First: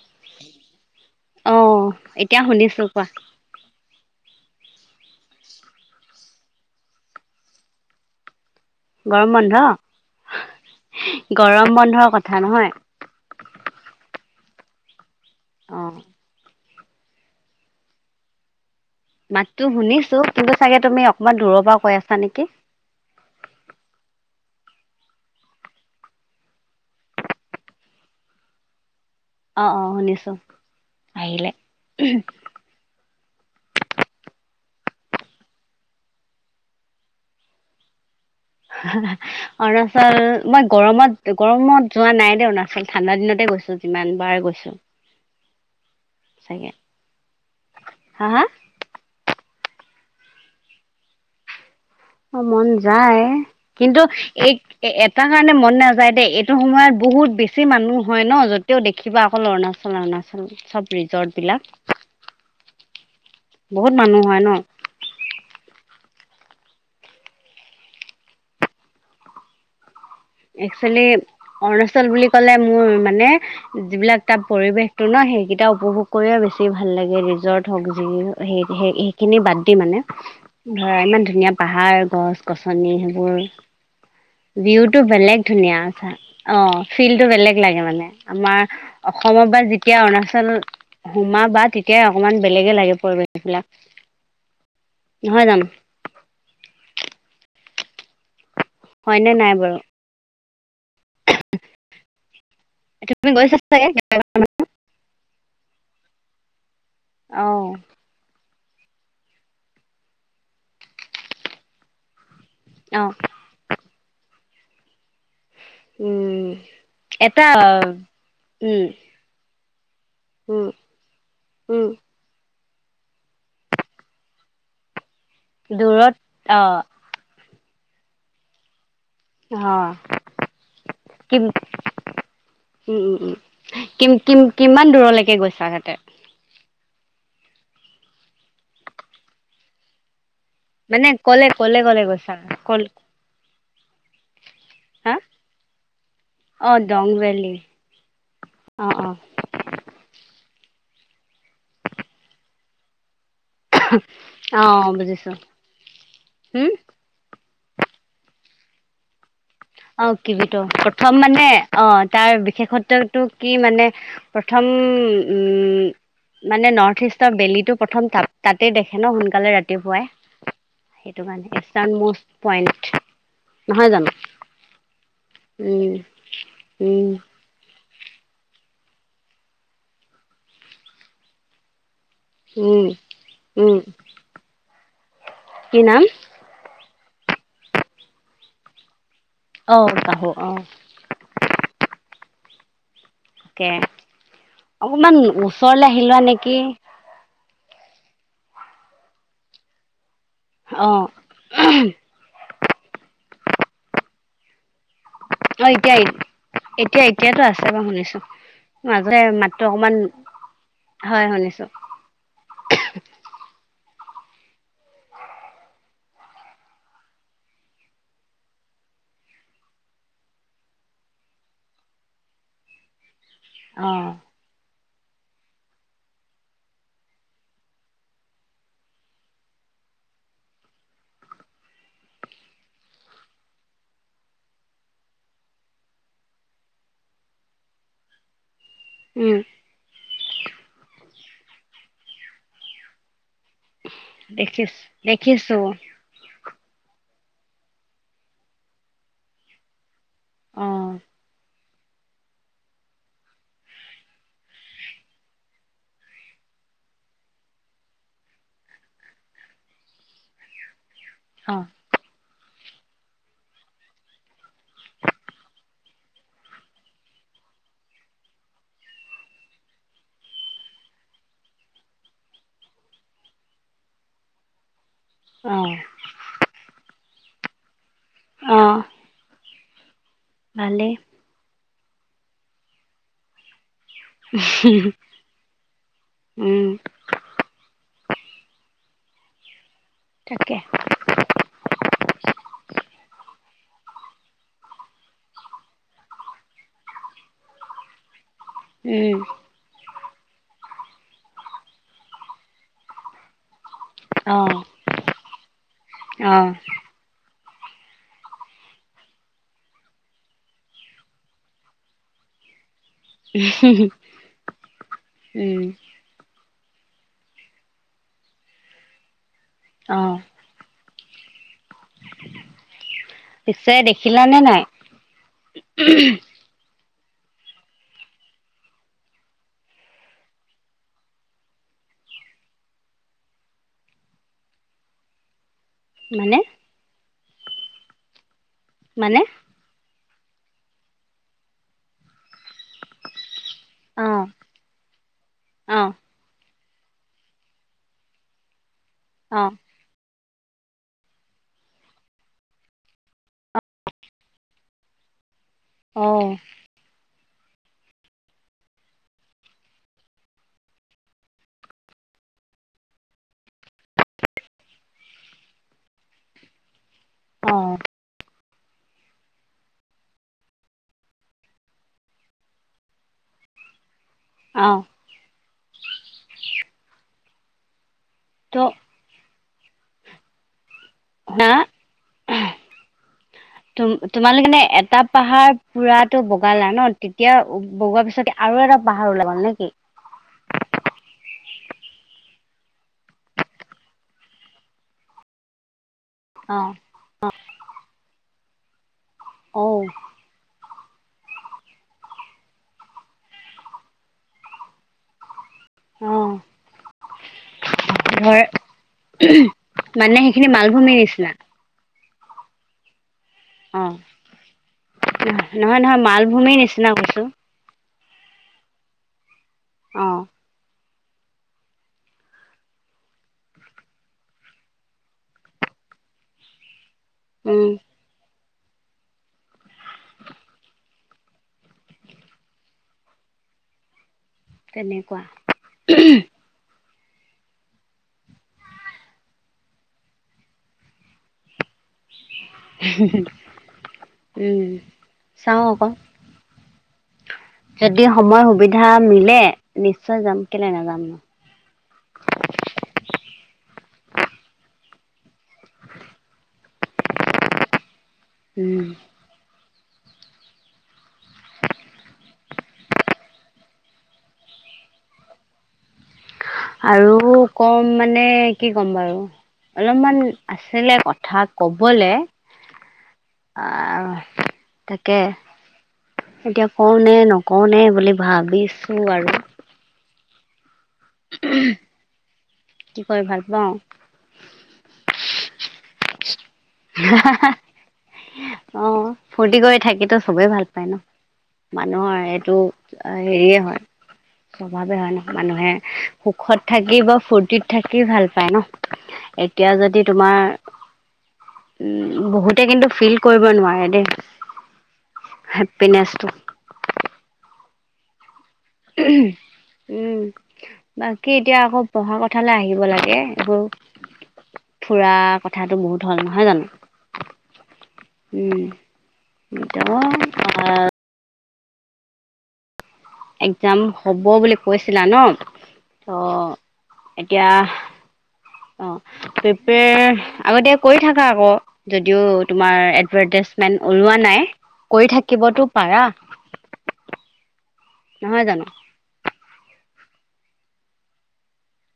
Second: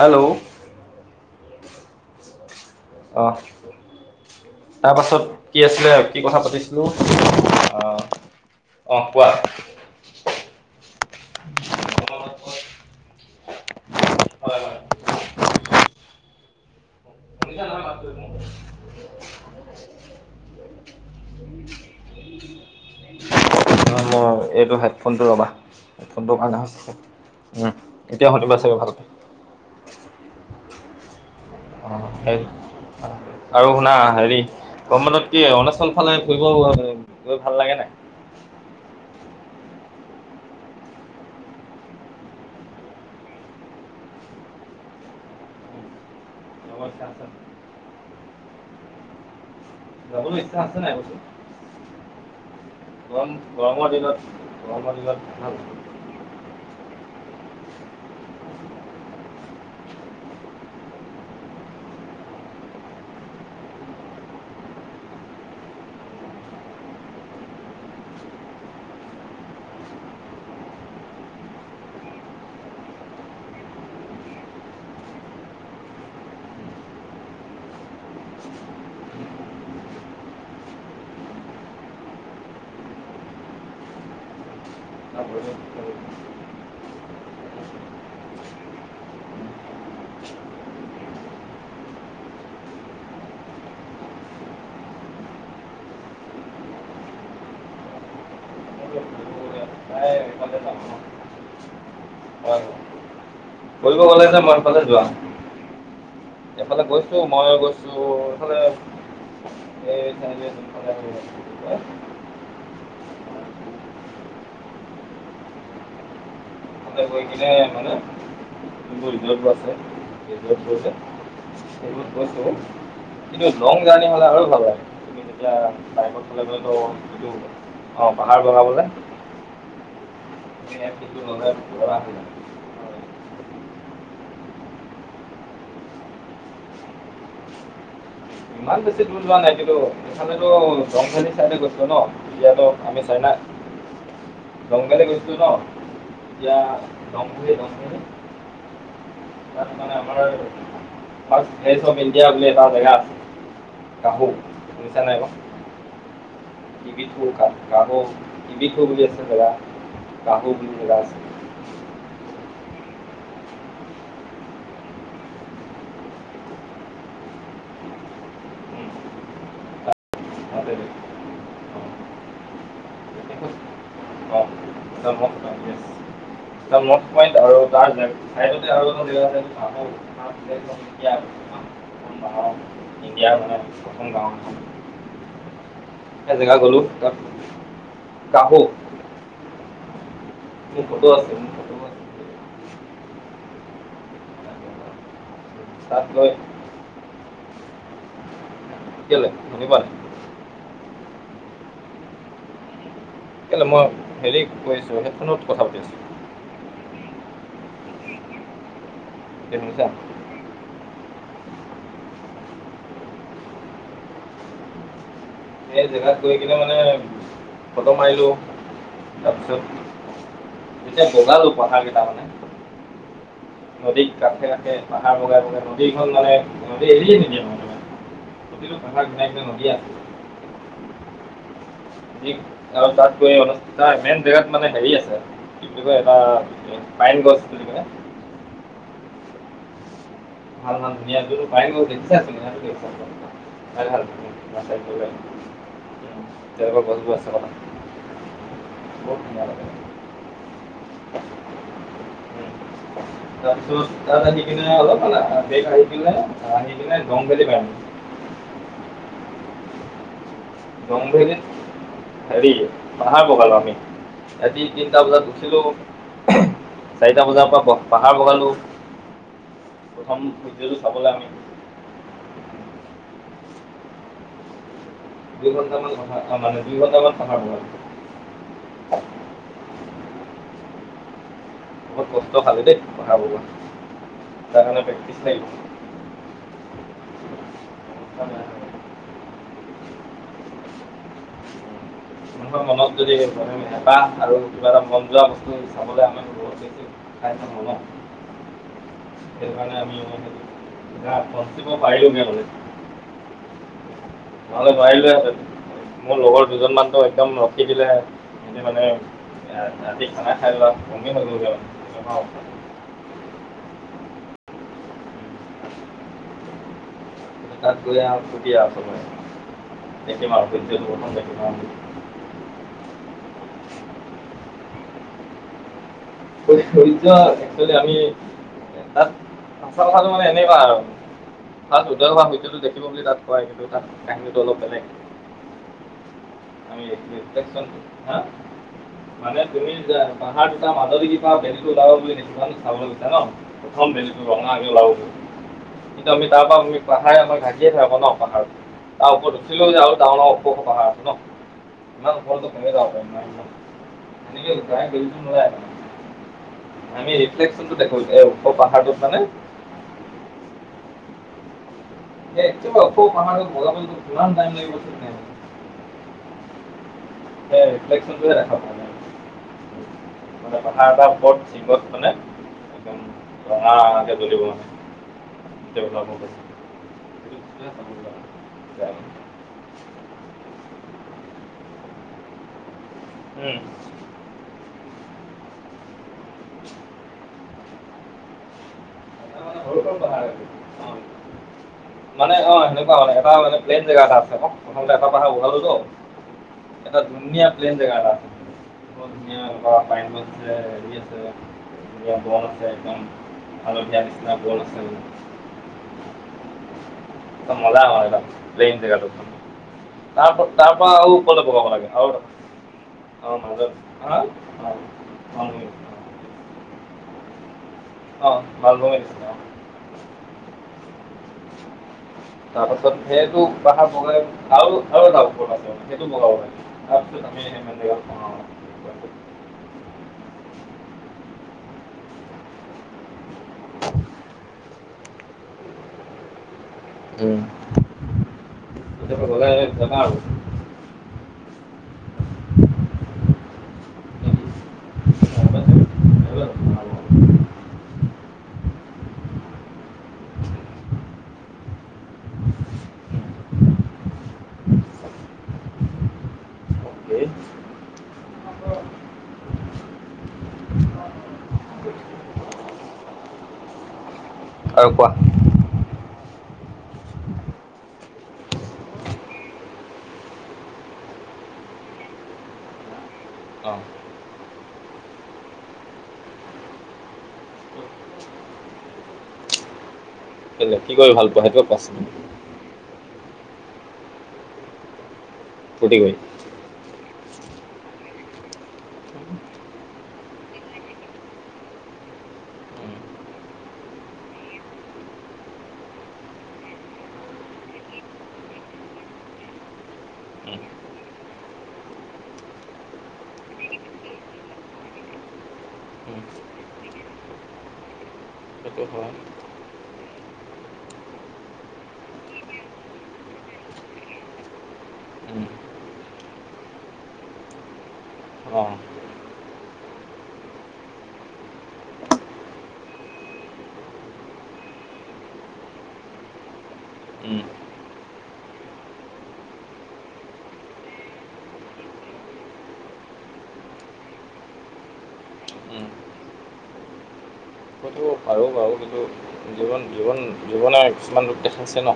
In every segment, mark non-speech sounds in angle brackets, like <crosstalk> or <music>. Hello. অঁ, এতিয়া শুনিছো কোৱা? তাৰপাছত, কি আছিলে? কি কথা পাতিছিলোঁ অঁ! গৰম বন্ধ, গৰম বন্ধ কথা নহয়। হয়, হয়। অঁ। ম <unintelligible> মাতটো শুনিছো, কিন্তু চাগে তুমি অকমান দূৰৰ পা কৈ আছা নেকি? অ', মই এইটো হেডফোনটো ৰ'বা হেডফোনটোৰ কাৰণে হৈছে। উম, এতিয়া শুনিবি চাগে ভালকে। অঁ অঁ শুনিছোঁ, আহিলে। অঁ সেই আৰু শুনা হেৰি গৰম বন্ধত কি অৰুণাচল ফালে ফুৰিব গৈ ভাল লাগে নাই? হ <unintelligible> অৰুণাচল মই গৰমত, গৰমত যোৱা নাই দেই অৰুণাচল ঠাণ্ডা দিনতে গৈছো যিমান বাৰ গৈছো। চাগে, যাবৰ ইচ্ছা আছে নাই? হাঁ হাঁ? যাবলে ইচ্ছা আছে নাই কৈছো? অ' মন যায় কিন্তু এই গৰমৰ দিনত এটা ভাল কাৰণে মন নাযায় দেই‌ এ এইটো সময়ত বহুত বেছি মানুহ হয় ন', যতেও দেখিবা অকল অৰুণাচল অৰুণাচল চব ৰিজৰ্ট বিলাক। <unintelligible> বহুত মানুহ হয় ন'? একচুৱেলি অৰুণাচল বুলি কলে, মোৰ মানে যিবিলাক তাত পৰিৱেশটো ন' সেইকেইটা উপভোগ কৰিয়ে বেছি ভাল লাগে ৰিজৰ্ট হওক যিয়ে সেই সেই সেইখিনি বাদ দি মানে। ধৰা, ইমান ধুনীয়া পাহাৰ, গছ গছনি সেইবোৰ ভিউ টো বেলেগ ধুনীয়া চা অঁ ফিলটো বেলেগ লাগে মানে আমাৰ অসমৰ পা যেতিয়া অৰুণাচল সোমাবা তেতিয়াই অকমান বেলেগে লাগে পৰিৱেশ বিলাক, নহয় জানো? হয়নে নাই বাৰু? <unintelligible> <unintelligible> তুমি গৈছা চাগে ফুৰিব গ'লে যে মই সেফালে যাওঁ। এইফালে গৈছো, অ মই গৈছো এইফালে এই চাইদে যোনফালে হলো মানে‌, কি কয় অঁ উম তে গৈ এটা কিনে মানে উম সেইবোৰ ৰিৰ্জতবোৰ আছে, ৰিৰ্জট উম বোৰ যে উম সেইবোৰত গৈছো, কিন্তু লং জাৰ্ণি হ'লে আৰু ভাল লাগে। এতিয়া দূৰত বাইকত গলে মানে অ', ত' এটো অঁ পাহাৰ বগাবলে কি হ? সেই ফিলটো ললে পগলা হবা উম উম উম, কিম কিম কিমান দূৰলেকে গৈছা তাতে? ইমান বেছি দূৰ যোৱা নাই, কিন্তু এইফালেতো দঙ মানে ভেলী ক'লে চাইডে ক'লে গৈছিলো ক'লে ন', গৈছা তেতিয়াতো ক'ল আমি চাইনা দঙ ভেলী হা গৈছিলো ন' এতিয়া অ', দং দঙ ভেলী গৈছিলো যে অ', অ', তাত মানে আমাৰ, ৰ্ফাষ্ট ভিলেজ ইণ্ডিয়া বুলি জাগা এটা আছে। কাহু অঁ বুজিছো হুম কিবিঠো, কাবো কিবিঠো বুলি আছে জেগা। অঁ কাহু কিবিটো, বুলি জেগা প্ৰথম আছে মানে অঁ, তাৰ বিশেষত্বটো কি মানে, প্ৰথম উম মানে নৰ্থ ইষ্টৰ বেলিটো প্ৰথম তাত তাতেই উম, দেখে ন সোনকালে তাত ৰাতিপুৱাই তাতে দে। সেইটো মানে অঁ, ইষ্টাৰ্ণ নৰ্থ পইণ্ট, নহয় জানোঁ। <unintelligible> উম এটা নৰ্থ উম, পইণ্ট আৰু তাৰ চাইডতে আৰু এটা দিয়া আছে সেইটো পাহো উম, <unintelligible> ইণ্ডিয়াৰ মানে উম, প্ৰথম গাঁওখন, কি নাম? এটা জেগা গলোঁ, তাত কাহো অ কাহো অ মোৰ ফটো আছে, আছে কে, অকমান ওচৰলে তাত আহি লোৱা গৈ নেকি কেলে শুনি পোৱা নাই। অ ঊম কেলে মই হেৰিক কৈ আছো হেডফোনত কথা অ পাতি এতিয়া আছোঁ এতিয়া, এতিয়াতো আছে বাও শুনিছোঁ। মাজতে এতিয়া মাতটো শুনিছা অকমান, হয় শুনিছোঁ। সেই জেগাত গৈ কিনে মানে ফটো মাৰিলোঁ, তাৰপিছত। যেতিয়া বগালো পাহাৰ কেইটা মানে, অ নদীৰ কাষে কাষে- পাহাৰ বগাই বগাই, নদীখন মানে নদী এৰিয়ে নিদিয়ে মানে। প্ৰতিটো পাহাৰ কিনাই কিনাই নদী আছে। আমি অ তাতকৈ অনুষ্ঠিত, মেইন জেগাত মানে হেৰি আছে। কি বুলি কয় এটা পাইন গছ বুলি কিনে। উম ভাল মানে ধুনীয়া তুমিটো পাইন গছ দেখিছা, <unintelligible> ঠাই ভাল আছে দেখিছো বোলে। দেখিছো তেনেকুৱা গছবোৰ আছে মানে, বৰ ধুনীয়া লাগে। অ <unintelligible> তাৰপিছত তাত আহি কিনে অলপ পালা আহি কিনে, আহি কিনে জংঘুলী পালোঁহি। জংঘুলীনে অ হেৰি পাহাৰ বগালো আমি, ৰাতি তিনটা বজাত উঠিলোঁ। চাৰিটা বজাৰ পৰা পাহাৰ বগালোঁ। প্ৰথম ভিডিঅ'টো চাবলে আমি, দুই অ ঘণ্টামান কথা, মানে দুই ঘণ্টামান পাহাৰ বগালো অ ভালেই, বহুত কষ্ট খালোঁ দেই, পাহাৰ বগোৱা। তাৰ কাৰণে প্ৰেক্টিছ লাগিব। মাথা উম বেয়া কৰি দিয়ে। তাকে, উম মানুহৰ মনত যদি মানে হেঁপাহ আৰু কিবা এটা মন যোৱা বস্তু চাবলে আমি সেইটোয়ে চাই আছিলো ন উম সেইকাৰণে আমি <unintelligible> ওপৰত উঠিব পাৰিম আগলৈ। অ আৰু নোৱাৰিলোঁহেতেন, মোৰ অ লগৰ দুজনমান ত একদম ৰ খিদিলে, সিহঁতি মানে আ আজি খানা খাই লোৱা গমেই হৈ গ'ল গে <unintelligible> উ হুহু উম। তাত গৈ আও শুবি আও অ <unintelligible> দেখিম আৰু <unintelligible> পিছে দেখিলানে নাই উ উহু? <unintelligible> এক্সুৱেলি আমি তাত সঁচা কথাটো মানে এনেকুৱা আৰু। তাত গোটেই সোপাই ভিদিঅটো দেখিব বুলি তাত থৈ আহিছিলোঁ কিন্তু তাত কাহিনীটো অলপ বেলেগ। মানে? <unintelligible> মানে তুমি যে পাহাৰ দুটাৰ মাজদিকি <unintelligible> বেলিটো ওলাব বুলি দেখি চা চাব লৈছা ন, প্ৰথম অ বেলিটো ৰং তা আমি ওলাও অ কিন্তু আমি তাৰ পৰা আমি পাহাৰে আমাক ঢাকিয়ে থৈ আক ন পাহাৰত। তাৰ ওপৰত অ দেখিলোঁ যে আৰু ডাঙৰ ডাঙৰ <unintelligible> পাহাৰ আছে। ন, ইমান ওপৰলে কেনেকৈ যাওঁ <unintelligible> অঁ। আমি ৰিফ্লেকশনটো দেখো এ ওখ পাহাৰটোত মানে। এ একেবাৰে ওপৰৰ পাহাৰটোত বগাবলে কিমান টাইম লাগিব ঠিক নাই মানে। অ অ এ ৰিফ্লেকচনটোহে দেখা পাই মানে। মানে পাহাৰ এটাৰ উপৰত যিগত মানে একদম ৰঙা ৰঙাকে জ্বলিব মানে অ <unintelligible> ত হা, আহ উম। তুম তোমালোকে মানে এটা পাহাৰ পুৰাটো বগালা ন তেতিয়া বগোৱাৰ পিছতে আৰু এটা পাহাৰ ওলাবা এটা সৰু সৰু পাহাৰ <unintelligible> মানে অ সেনেকুৱাই মানে এটা মানে প্লেন জেগা এটা আছে আকৌ প্ৰথম এটা পাহাৰ বগালো ত অ। এটা ধুনীয়া প্লেন জেগা এটা আছে, বৰ ধুনীয়া অ <unintelligible> হেৰী আছে। কিবা বন আছে একদম হালধীয়া নিচিনা বন আছে মানে। অ। একদম ধৰ <unintelligible> প্লেন জেগাটো। মানে তাৰ প সেইখিনি তাৰ পৰা মালভূমিৰ আৰু নিচিনা ওপৰলে বগাব লাগে আৰু অ মাজত অ, হা অ নহয়, মালভূমি নহয় নহয় মালভূমিৰ নিচিনা বস্ত অ মালভূমিৰ নিচিনা অ। অঁ। <inaudible> তাৰ পাছত সেইটো পাহাৰ বগাইও আৰু আৰু এটা ওপৰত পাই পাছত সেইটো বগাব লাগে। আমিটো যামেই উম মানে <inaudible> তেনেকুৱা উহুম। উম <unintelligible> গলে যাবা আৰু। হুহুহু উম চাও আকৌ। <unintelligible> যদি সময় সুবিধা মিলে নিশ্চয় যাম কেলে নাযাম নু। উম। আৰু কোৱা? আৰু ক'ম মানে কি ক'ম বাৰু? অলপমান আছিলে কথা ক'বলে। অঁ আহ তাকে এতিয়া কওঁ নে নকওঁ নে বুলি ভাবিছো আৰু। কেলে কি কৰি ভাল পোৱা সেইটো কোৱাচোন? কি কৰি ভাল পাওঁ? ফুৰ্টি কৰি অ', ফূৰ্তি কৰি থাকিতো চবেই ভাল পায় ন? মানুহৰ এইটো হেৰিয়ে হয়। স্বভাৱে হয় ন, মানুহে সুখত থাকি বা ফূুৰ্তিত থাকি ভাল পায় ন? এতিয়া যদি তোমাৰ উম, বহুতে কিন্তু ফিল কৰিব নোৱাৰে দেই, হেপিনেচটো। সেইটো হয় উম। বাকী এতিয়া আকৌ পঢ়া কথালৈ আহিব লাগে। এইবোৰ ফুৰা কথাটো বহুত হ'ল নহয় জানো? উম, অঁ একদম পঢ়া এক্সাম হ'ব বুলি কৈছিলা ন? ত' এতিয়া অ', প্ৰিপেয়াৰ আগতিয়া কৰি থাকা আকৌ। যদিও তোমাৰ এডভাৰটাইজমেন্ট ওলোৱা নাই কৰি থাকিবতো পাৰা। সেইটো পাৰো নহয় জানো বাৰু, কিন্তু জীৱন জীৱন জীৱনে কিছুমান ৰূপ দেখাইছে ন?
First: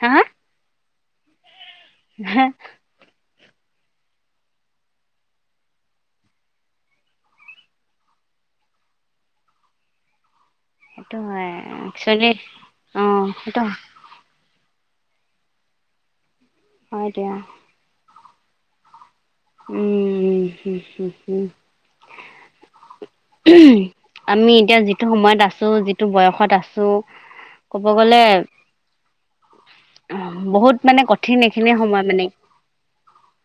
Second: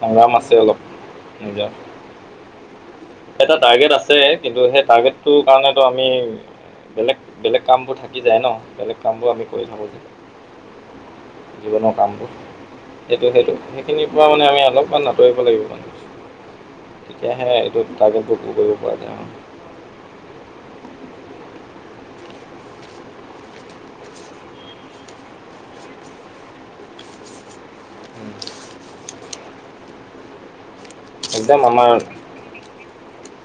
হা সংগ্ৰাম আছে অলপ নিজৰ। হে'। এটা টাৰ্গেট আছে, কিন্তু সেই টাৰ্গেটটো কাৰণেটো আমি বেলেগ বেলেগ কাম বোৰ থাকি যায় ন? বেলেগ কাম বোৰ আমি কৰি থাকো যে। সেইটো হয় জীৱনৰ কামবোৰ, একচুৱেলি সেইটো সেইটো। সেইখিনি পৰা মানে আমি অলপমান আতৰিব লাগিব মানুহবোৰ, হয় দিয়া তেতিয়াহে টাৰ্গেট বোৰ পুৰ কৰিব পৰা যায় অ'। উম, হু, হু, হুম। আমি এতিয়া যিটো সময়ত আছো যিটো বয়সত আছো। ক'ব গ'লে বহুত মানে কঠিন একদম এইখিনিয়ে আমাৰ সময় মানে,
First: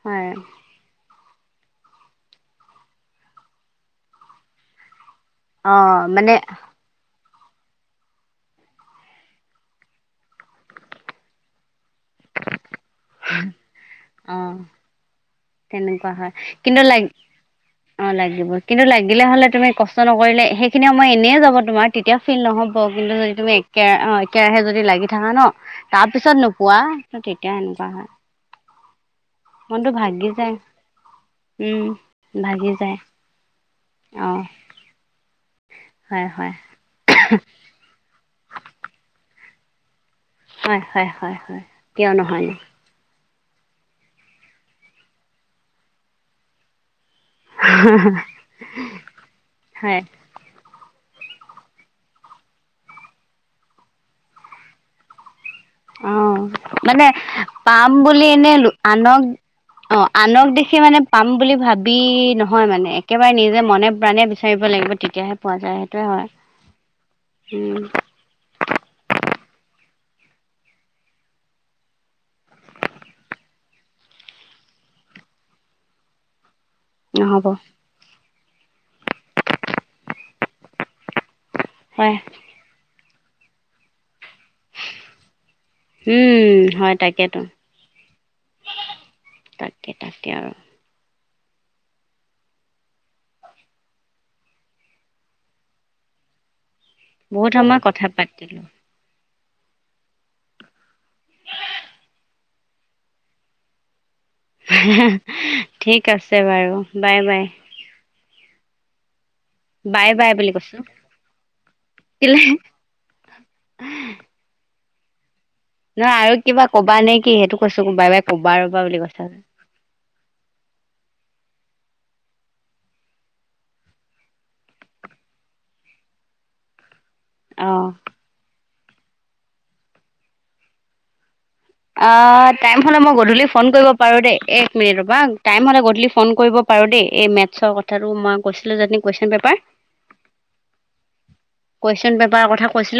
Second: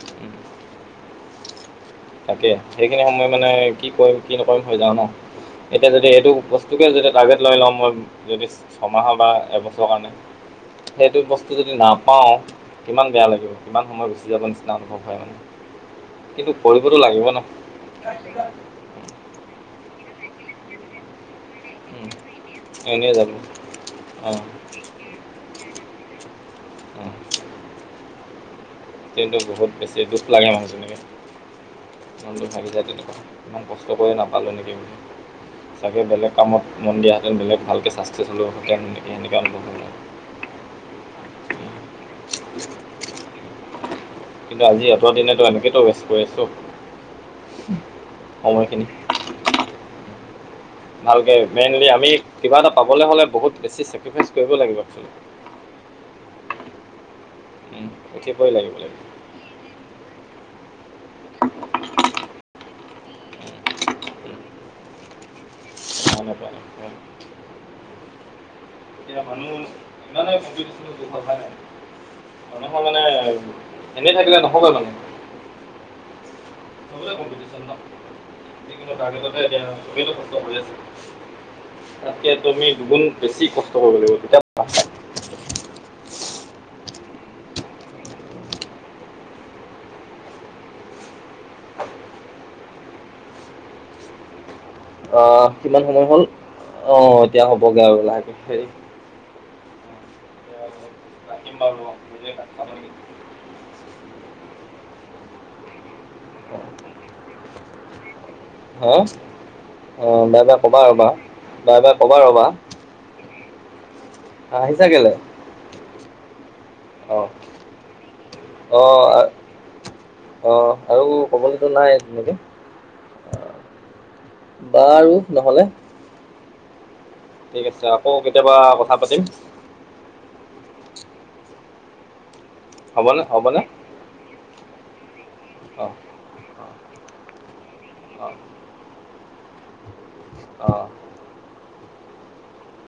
হয়। তাকে, সেইখিনি সময় মানে কি কৰিম কি নকৰিম হৈ যাওঁ ন। এতিয়া অ' যদি এইটো মানে বস্তু কে যদি টাৰ্গেট লৈ লওঁ মই যদি ছমাহৰ বা এবছৰৰ কাৰণে, সেইটো বস্তু যদি নাপ পাওঁ, কিমান বেয়া লাগিব কিমান সময় গুচি যাব নিচিনা অনুভৱ হয় মানে। কেনেকুৱা হয়, কিন্তু কৰিবতো লাগ লাগিব ন অ' লাগিব, কিন্তু লাগিলে হ'লে তুমি কষ্ট নকৰিলে সেইখিনি সময় এনেই যাব। তোমাৰ তেতিয়া ফিল নহ'ব, কিন্তু এনেই যাব যদি তুমি একে অ' অঁ একেৰাহে অঁ যদি লাগি থাকা ন তাৰ পিছত ন পোৱা, তেতিয়া সেনেকুৱা হয়। কিন্তু বহুত মনটো বেছি দুখ ভাগি লাগে যায় মানুহ জনলৈ, উম মনটো ভাগি যায় তেনেকুৱা হ'লে। ইমান কষ্ট কৰি অ নাপালোঁ নেকি, চাগে হয় বেলেগ হয় কামত মন দিয়া হেঁতেন বেলেগ ভালকৈ চাষ্ট ত <unintelligible> হয়, হয়, হয়, হয়। কিয় নহয়নো। কিন্তু আজি অত দিনেতো এনেকেতো ৱেষ্ট কৰি আছোঁ। সময়খিনি হয়। ভালকে মেইনলি আমি কিবা এটা পাবলে হ'লে বহুত বেছি চেক্ৰিফাইচ কৰিব লাগিব খালি। অঁ' মানে পাম বুলি উঠি পৰি এনেই লো লাগিব লাগিব আনক- অঁ' আনক দেখি মানে পাম বুলি ভাবি নহয়, মানে একেবাৰে নিজে মনে প্ৰাণে বিচাৰিব লাগিব। তেতিয়াহে পোৱা যায়, সেইটোয়ে হয়, কাৰণে পোৱা নাই উম। এতিয়া মানুহ ইমানে <unintelligible> মানুহে মানে এনেই থাকিলে নহব মানে। চবতে নহ'ব কম্পিটিশ্যন ন, কিন্তু তাৰ ভিতৰতে এতিয়া চবেইটো কষ্ট কৰি আছে। হয় তাতকে তুমি দুগুণ বেছি কষ্ট কৰিব লাগিব। তেতিয়া- উম, হয় তাকেতো, তাকে তাকে আৰু। অঁ কিমান সময় হল? অঁ এতিয়া বহুত সময় হ'বগে আৰু কথা লাহেকে। পাতিলো হেৰি- ৰাখিম বাৰু অঁ। <unintelligible> হেঁ হেঁ ঠিক আছে বাৰু বাই বাই। হাঁ? অঁ বাই বাই কবা ৰ'বা, বাই বাই কবা কেলে ৰ'বা। <unintelligible> হাঁহিছা কেলে? নহয় আৰু কিবা কবা নে অ কি সেইটো কৈছো ক। বাই বাই ক'বা ৰবা বুলি কৈছা যে। অঁ আৰু কবলেতো নাই তেনেকে, অঁ। বাৰু নহলে। ঠিক অ আছে, আকৌ কেতিয়াবা কথা পাতিম। অঁ টাইম হ'লে মই হ'বনে গধূলি হ'বনে ফোন কৰিব পাৰোঁ দেই। এক মিনিট ৰবা- টাইম হ'লে অ গধূলি ফোন কৰিব পাৰো দেই, এই মেথছৰ কথাটো অ মই কৈছিলো যে এদিন কুৱেশন পেপাৰ- অঁ' কুৱেশ্যন পেপাৰৰ কথা কৈছিলো।